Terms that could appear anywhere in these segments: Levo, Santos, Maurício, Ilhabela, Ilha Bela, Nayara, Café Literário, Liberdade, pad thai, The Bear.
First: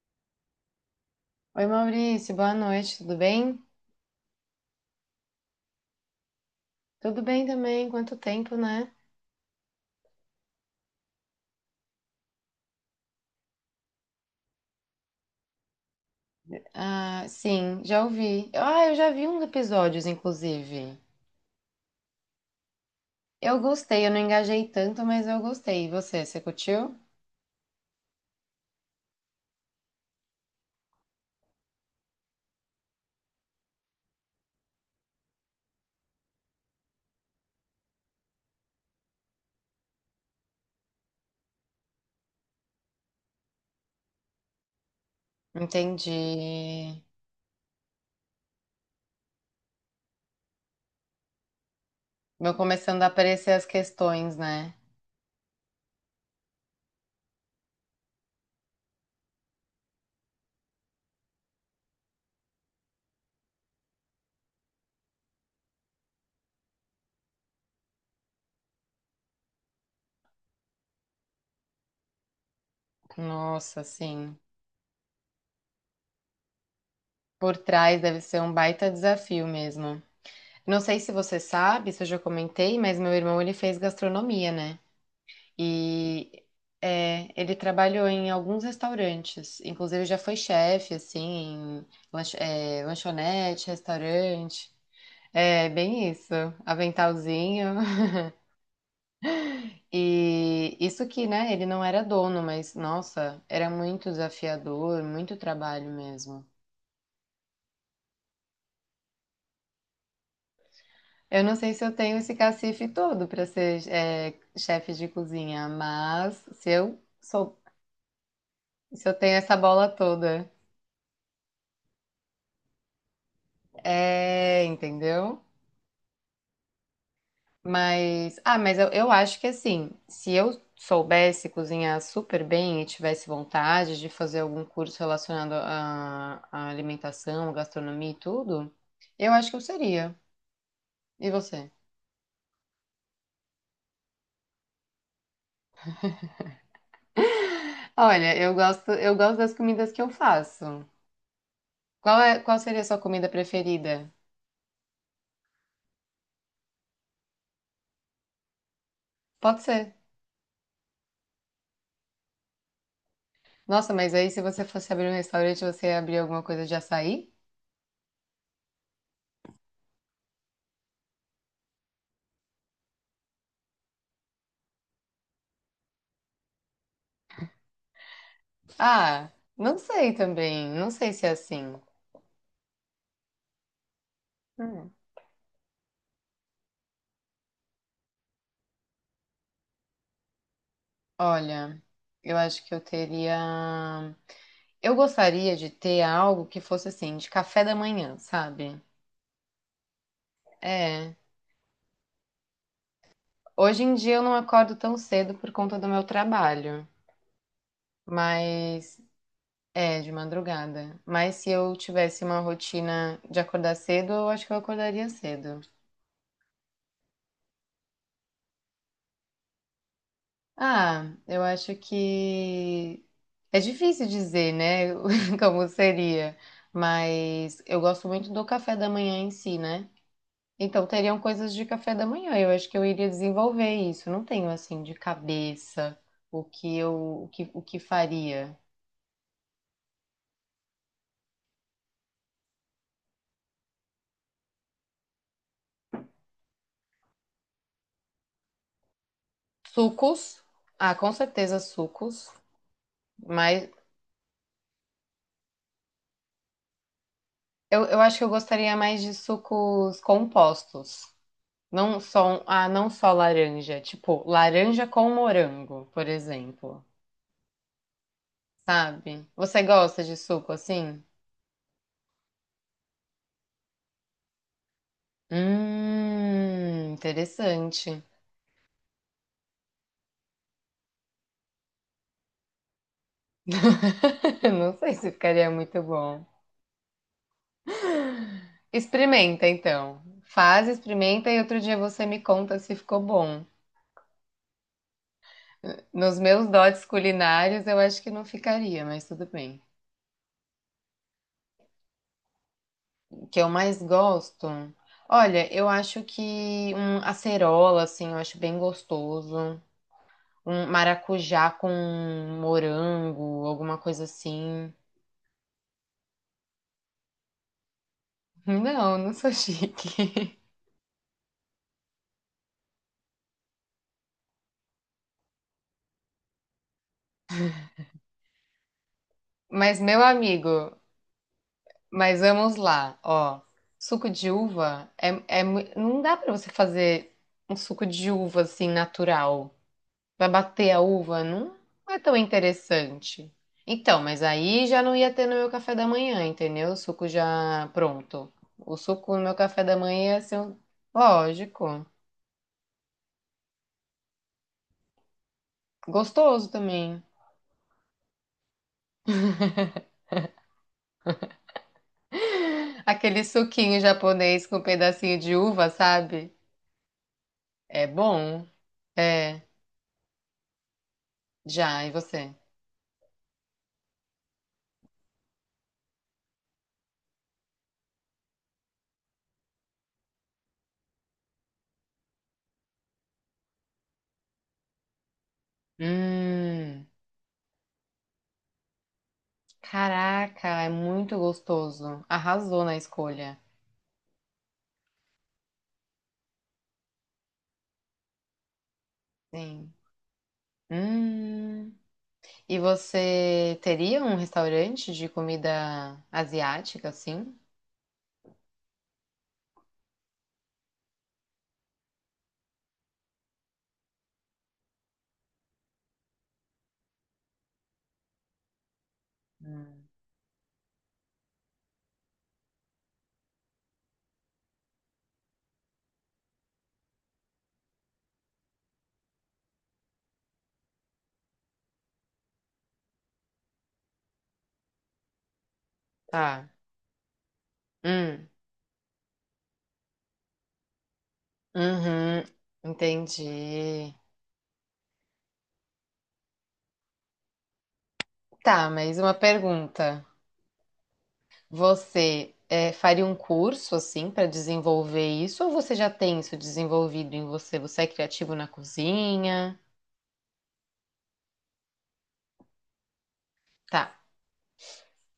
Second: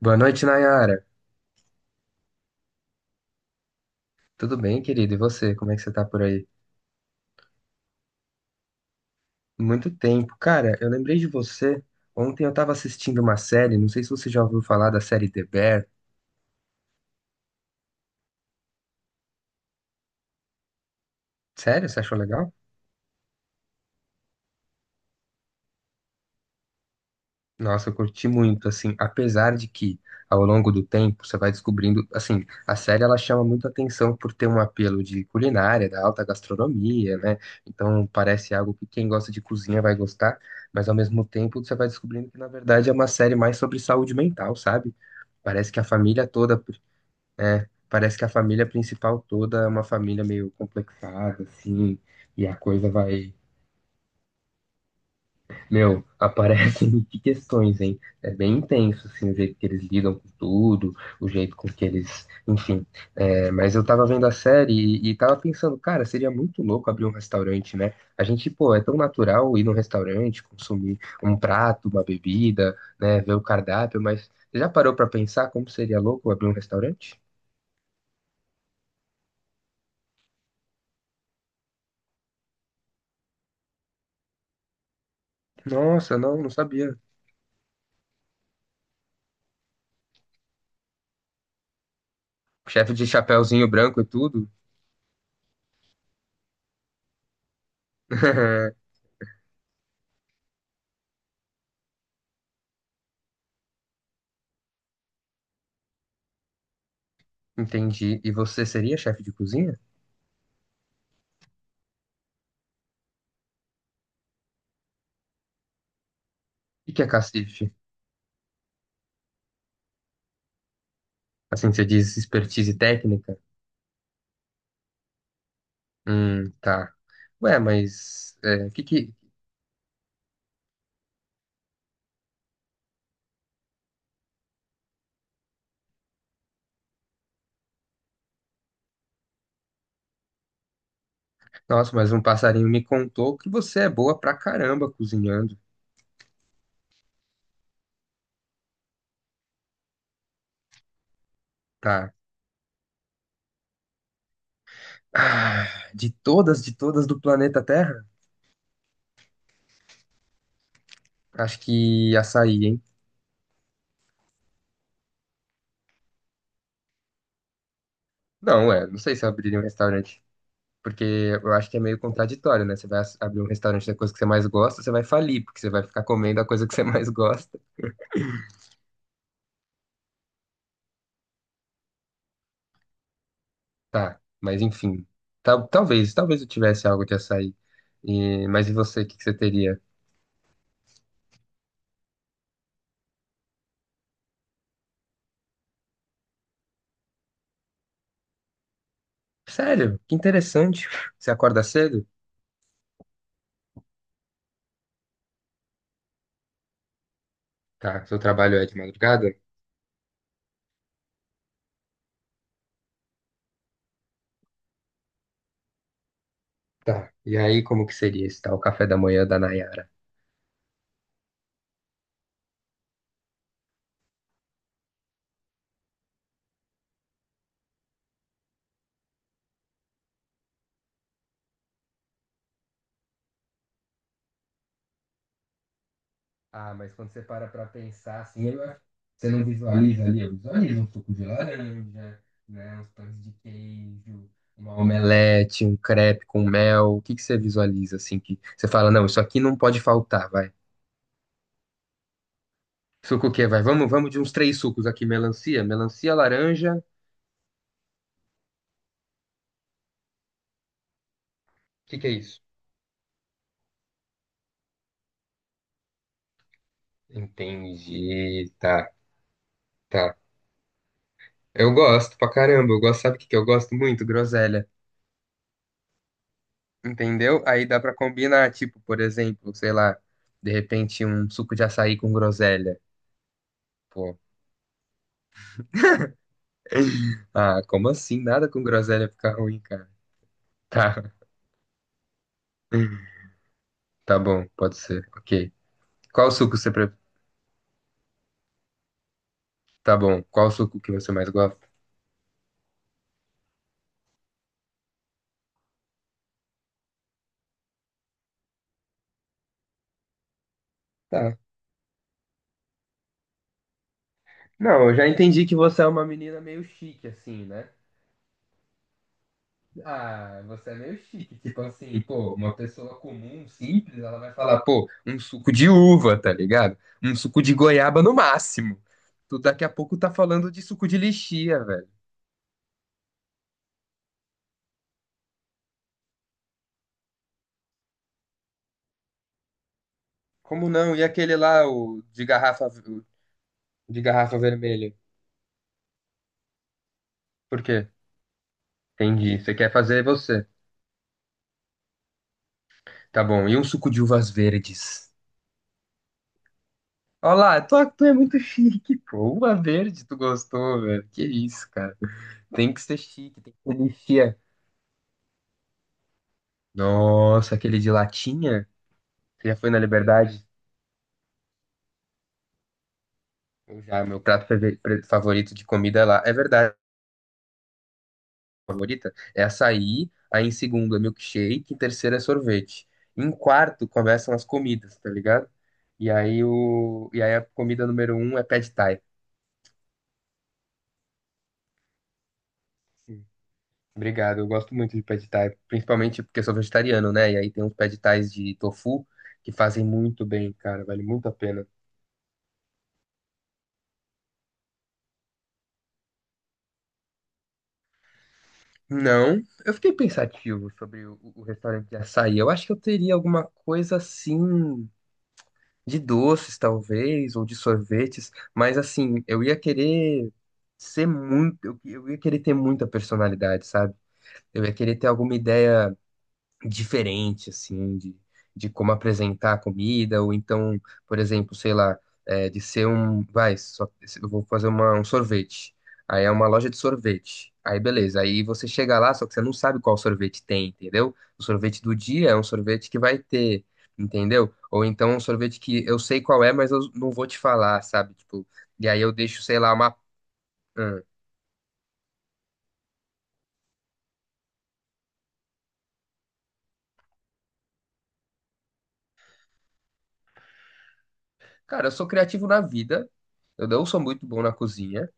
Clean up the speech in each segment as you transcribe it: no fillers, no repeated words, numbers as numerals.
Boa noite, Nayara. Oi, Maurício, boa noite, tudo bem? Tudo bem, querido? E você? Como é que você tá por aí? Tudo bem também, quanto tempo, né? Muito tempo. Cara, eu lembrei de você. Ontem eu tava assistindo uma série, não sei se você já ouviu falar da série The Bear. Ah, sim, já ouvi. Ah, eu já vi uns episódios, inclusive. Sério? Você achou legal? Eu gostei, eu não engajei tanto, mas eu gostei. E você, curtiu? Nossa, eu curti muito, assim, apesar de que ao longo do tempo você vai descobrindo, assim, a série ela chama muito atenção por ter um apelo de culinária, da alta gastronomia, né? Então parece algo que quem gosta de cozinha vai gostar, mas ao mesmo tempo você vai descobrindo que na verdade é uma série mais sobre saúde mental, sabe? Parece que a Entendi. família toda, é, parece que a família principal toda é uma família meio complexada, assim, e Vão a coisa começando a vai, aparecer as questões, né? meu, aparecem de questões, hein? É bem intenso, assim, o jeito que eles lidam com tudo, o jeito com que eles, enfim. É, mas eu tava vendo a série e tava pensando, cara, seria muito louco abrir um restaurante, né? A gente, pô, é tão natural ir num restaurante, consumir um prato, uma bebida, né, ver o Nossa, cardápio, mas sim. você já parou pra pensar como seria louco abrir um restaurante? Por trás deve ser um baita desafio mesmo. Não sei se você sabe, se eu já comentei, mas meu irmão ele fez gastronomia, né? Nossa, não, E não sabia. é, ele trabalhou em alguns restaurantes, inclusive já foi chefe, assim, em Chefe de lanchonete, chapéuzinho branco e tudo. restaurante. É bem isso, aventalzinho. E isso que, né, ele não era dono, mas nossa, era muito desafiador, muito trabalho mesmo. Entendi. E você seria chefe de cozinha? Eu não sei se eu tenho esse cacife todo para ser chefe de cozinha, mas se O eu que é sou, cacife? se eu tenho essa bola toda, Assim, você diz expertise técnica? é, entendeu? Tá. Ué, Mas, mas ah, é, mas eu que... acho que assim, se eu soubesse cozinhar super bem e tivesse vontade de fazer algum curso relacionado à alimentação, gastronomia e tudo, eu acho que eu seria. E você? Nossa, mas um passarinho me contou que você é boa pra caramba cozinhando. Olha, eu gosto das comidas que eu faço. Tá. Qual é, qual seria a sua comida preferida? Ah, de todas do planeta Terra? Pode ser. Acho que açaí, hein? Nossa, mas aí se você fosse abrir um restaurante, você ia abrir alguma coisa de açaí? Não, é, não sei se eu abriria um restaurante. Porque eu acho que é meio contraditório, né? Você vai abrir um restaurante da coisa que você mais gosta, você vai falir, porque você vai ficar comendo a coisa que você mais gosta. Ah, não sei também. Não sei se é assim. Tá, mas Hum. enfim. Talvez, talvez eu tivesse algo de açaí. E, mas e você, o que que você teria? Olha, eu acho que eu teria. Eu gostaria de ter algo que fosse assim, de café da manhã, sabe? Sério, que interessante. É. Você acorda cedo? Hoje em dia eu não acordo tão cedo por conta do meu trabalho, Tá, seu trabalho é de mas madrugada? é de madrugada. Mas se eu tivesse uma rotina de acordar cedo, eu acho que eu acordaria cedo. Tá. E aí, como que seria esse tal café da manhã da Nayara? Ah, eu acho que é difícil dizer, né, como seria, mas eu gosto muito do café da manhã em si, né? Então, teriam coisas de café da manhã. Eu acho que eu iria desenvolver isso. Não tenho assim de cabeça o Ah, que mas quando você eu para o pra que pensar assim, faria. eu acho, você não visualiza ali? Eu visualizo um suco de laranja, né, uns pães de queijo, uma omelete, um crepe com mel. O que que você visualiza assim que você fala, não, isso aqui não pode faltar, Sucos. vai. Ah, com certeza sucos. Suco o quê? Vai, Mas vamos, vamos de uns três sucos aqui, melancia, melancia, laranja. O eu acho que eu gostaria mais de sucos compostos. Não que que é isso? só, ah, não só laranja. Tipo, laranja com morango, por exemplo. Entendi, tá, Sabe? Você gosta de tá. suco assim? Eu gosto pra caramba, eu gosto, sabe o que que eu gosto muito? Groselha. Entendeu? Aí dá pra Interessante. combinar, tipo, por exemplo, sei lá, de repente um suco de açaí com groselha. Pô, Não sei se ficaria muito bom. ah, como assim? Nada com groselha fica Experimenta ruim, cara. então. Faz, Tá, experimenta e outro dia você me conta se ficou bom. tá bom, pode ser. Ok. Nos Qual meus suco você dotes pre... culinários, eu acho que não ficaria, mas tudo bem. Tá bom, qual suco que você mais gosta? O que eu mais gosto? Olha, eu acho que um acerola, assim, eu acho bem gostoso. Um Tá. maracujá com morango, alguma coisa assim. Não, eu já entendi que você é uma menina meio chique, assim, né? Não, não sou chique. Ah, você é meio chique. Tipo assim, pô, uma pessoa comum, simples, ela vai falar, pô, um suco de uva, tá ligado? Um suco de goiaba no máximo. Tu daqui a Mas, pouco meu tá falando de amigo, suco de lixia, velho. mas vamos lá, ó. Suco de uva não dá pra você fazer um suco de uva assim natural. Vai Como bater a não? E uva, aquele não lá, é tão o interessante. de Então, mas garrafa aí já vermelha? não ia ter no meu café da manhã, entendeu? O suco Por já quê? pronto. O suco no meu Entendi. Você café quer da fazer manhã ia ser você. um... lógico, Tá bom. E um suco de uvas verdes? gostoso também. Olha lá, tu é muito chique, pô. Uva verde, tu gostou, velho. Que isso, cara. Tem que ser Aquele chique, tem que ser suquinho lixia. japonês com um pedacinho de uva, sabe? Nossa, aquele É de bom. latinha? É, Você já foi na Liberdade? já, e você? Eu já, meu prato favorito de comida é lá. É verdade, favorita? É açaí, aí em segundo é milkshake, em terceiro é sorvete. Em quarto começam as comidas, tá ligado? E aí, Hum. E aí a comida número um é pad thai. Caraca, é muito gostoso. Arrasou na Sim. escolha. Obrigado, eu gosto muito de pad thai, principalmente porque eu sou vegetariano, né? E aí tem uns pad thais de tofu que Sim. fazem muito bem, cara, vale muito a pena. Hum. E você teria um restaurante de comida asiática, assim? Não, eu fiquei pensativo sobre o restaurante de açaí. Eu acho que eu teria alguma coisa assim, de doces talvez, ou de sorvetes, mas assim, eu ia Hum. querer ser muito, eu ia querer ter muita personalidade, sabe? Eu ia querer ter alguma ideia diferente, assim, de como apresentar a comida, ou então, por exemplo, sei lá, é, de ser um. Vai, só, eu vou fazer uma, um sorvete. Aí é uma Tá. loja de sorvete. Aí beleza, Hum. aí você chega lá, só que você não sabe qual sorvete tem, entendeu? O sorvete do Uhum. dia é um sorvete que vai ter, Entendi. entendeu? Ou então um sorvete que eu sei qual é, mas eu não vou te falar, sabe? Tipo, Tá, e mas aí uma eu deixo, sei lá, uma. pergunta. Hum. Você é, faria um curso, assim, para desenvolver isso? Ou você já tem isso desenvolvido em você? Você é criativo na cozinha? Cara, eu sou criativo na vida, eu Tá. não sou muito bom na cozinha.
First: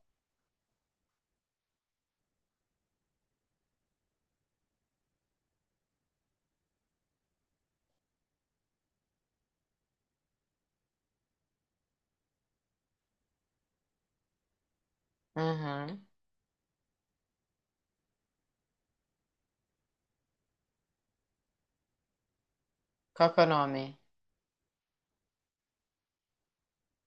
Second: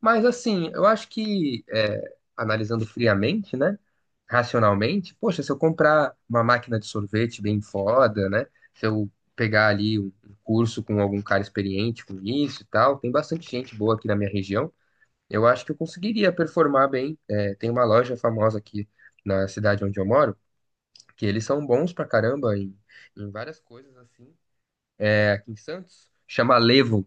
Mas assim, eu acho que, é, analisando friamente, né? Racionalmente, poxa, se eu comprar uma máquina de sorvete bem foda, né? Se eu pegar ali um curso com algum cara experiente com isso e tal, tem bastante gente boa aqui na minha região. Eu acho que eu Uhum. conseguiria performar bem. É, tem uma loja famosa aqui na cidade onde eu moro, que eles são bons pra caramba em, em Qual que é o várias nome? coisas assim. É, aqui em Santos, chama Levo,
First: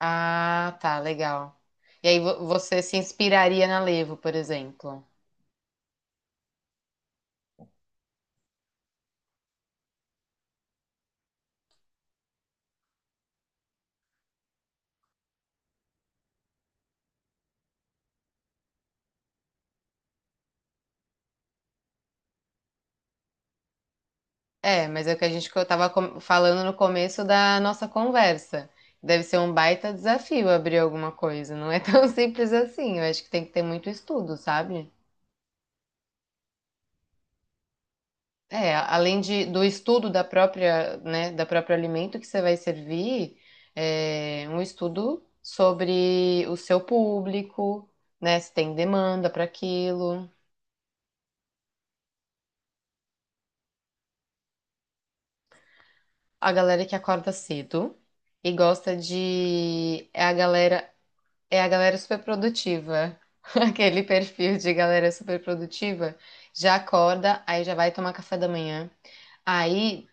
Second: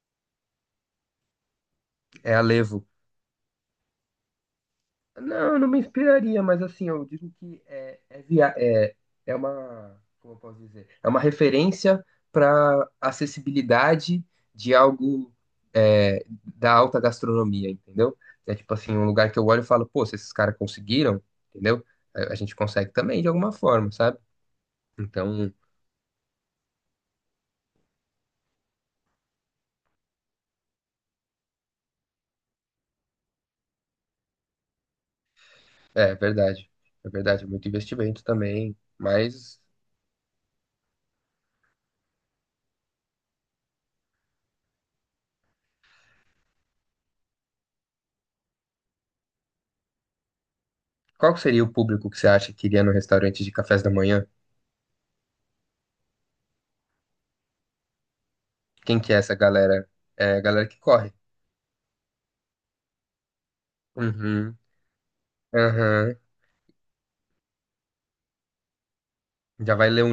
Ah, tá, legal. E aí é a você Levo. se inspiraria na Levo, por exemplo. Não, não me inspiraria, mas assim, eu digo que é, é, é, é uma, como eu posso dizer, é uma referência para acessibilidade de algo é, da alta gastronomia, entendeu? É tipo assim, um lugar que eu olho e falo, pô, se esses caras conseguiram, entendeu? A gente consegue também de alguma forma, sabe? É, mas é o que a gente Então, tava falando no começo da nossa conversa. Deve ser um baita desafio abrir alguma coisa. Não é tão simples assim. Eu acho que tem que ter muito estudo, sabe? é verdade, é verdade, é muito investimento É, também, além de, mas do estudo da própria, né, da próprio alimento que você vai servir, é um estudo sobre o seu público, né, se tem demanda para aquilo. qual que seria o público que você acha que iria no restaurante de cafés da manhã? A galera que acorda cedo e gosta Quem que é essa galera? de É a galera que corre. é a galera super produtiva. Aquele perfil Uhum, de galera super produtiva aham. já acorda, aí já vai tomar café da manhã. Já vai ler Aí um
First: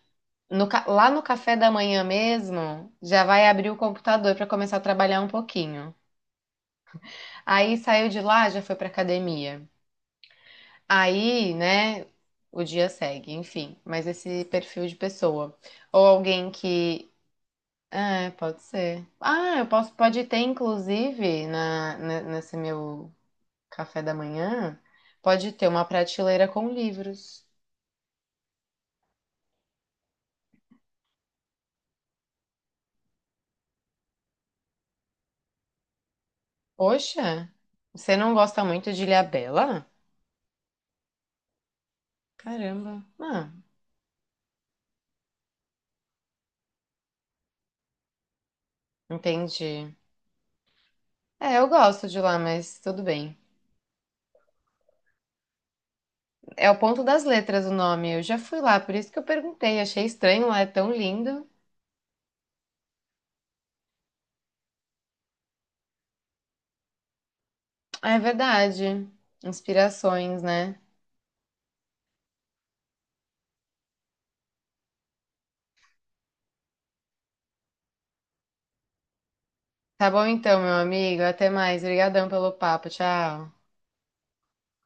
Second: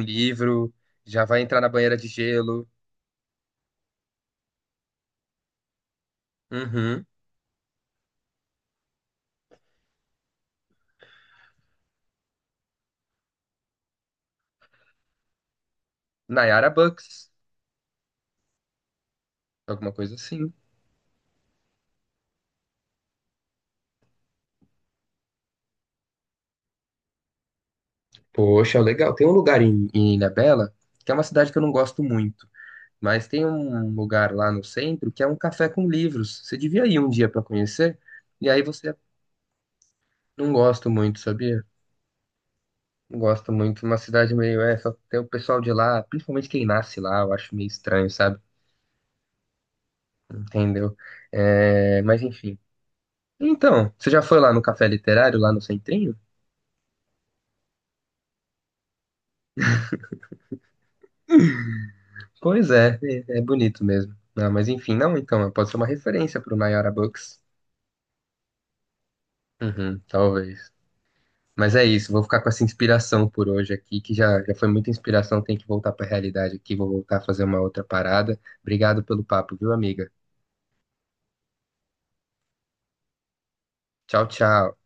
no livro, lá no já vai café entrar na da banheira manhã de gelo. mesmo, já vai abrir o computador para começar a trabalhar um pouquinho. Uhum. Aí saiu de lá, já foi para academia. Aí, né, o dia segue, enfim, mas esse perfil de pessoa ou alguém Nayara que Bucks, É, pode ser. Ah, eu alguma posso, coisa pode ter, assim. inclusive, nesse meu café da manhã, pode ter uma prateleira com livros. Poxa, legal. Tem um lugar em, em Ilha Bela que é uma cidade que eu não gosto muito, mas tem um lugar lá no centro que é um café com livros. Você devia ir um dia pra Poxa, conhecer, você não e aí gosta muito você de Ilhabela? não gosto muito, sabia? Caramba. Não Ah, gosto muito. Uma cidade meio essa, tem o pessoal de lá, principalmente quem nasce lá, eu acho meio estranho, sabe? entendi. Entendeu? É, eu É, gosto de mas lá, enfim. mas tudo bem. Então, você já foi lá no Café Literário, lá no Centrinho? É o Ponto das Letras o nome. Eu já fui lá, por isso que eu perguntei. Achei estranho lá, é tão lindo. Pois é, é, é bonito mesmo. Ah, mas enfim, não, então, pode ser uma referência pro Nayara Books. É verdade. Uhum, Inspirações, talvez. né? Mas é isso, vou ficar com essa inspiração por hoje aqui, que já, já foi muita inspiração, tem que voltar pra realidade aqui, vou voltar a fazer uma outra parada. Obrigado pelo papo, viu, Tá amiga? bom então, meu amigo. Até mais. Obrigadão pelo papo. Tchau. Tchau, tchau.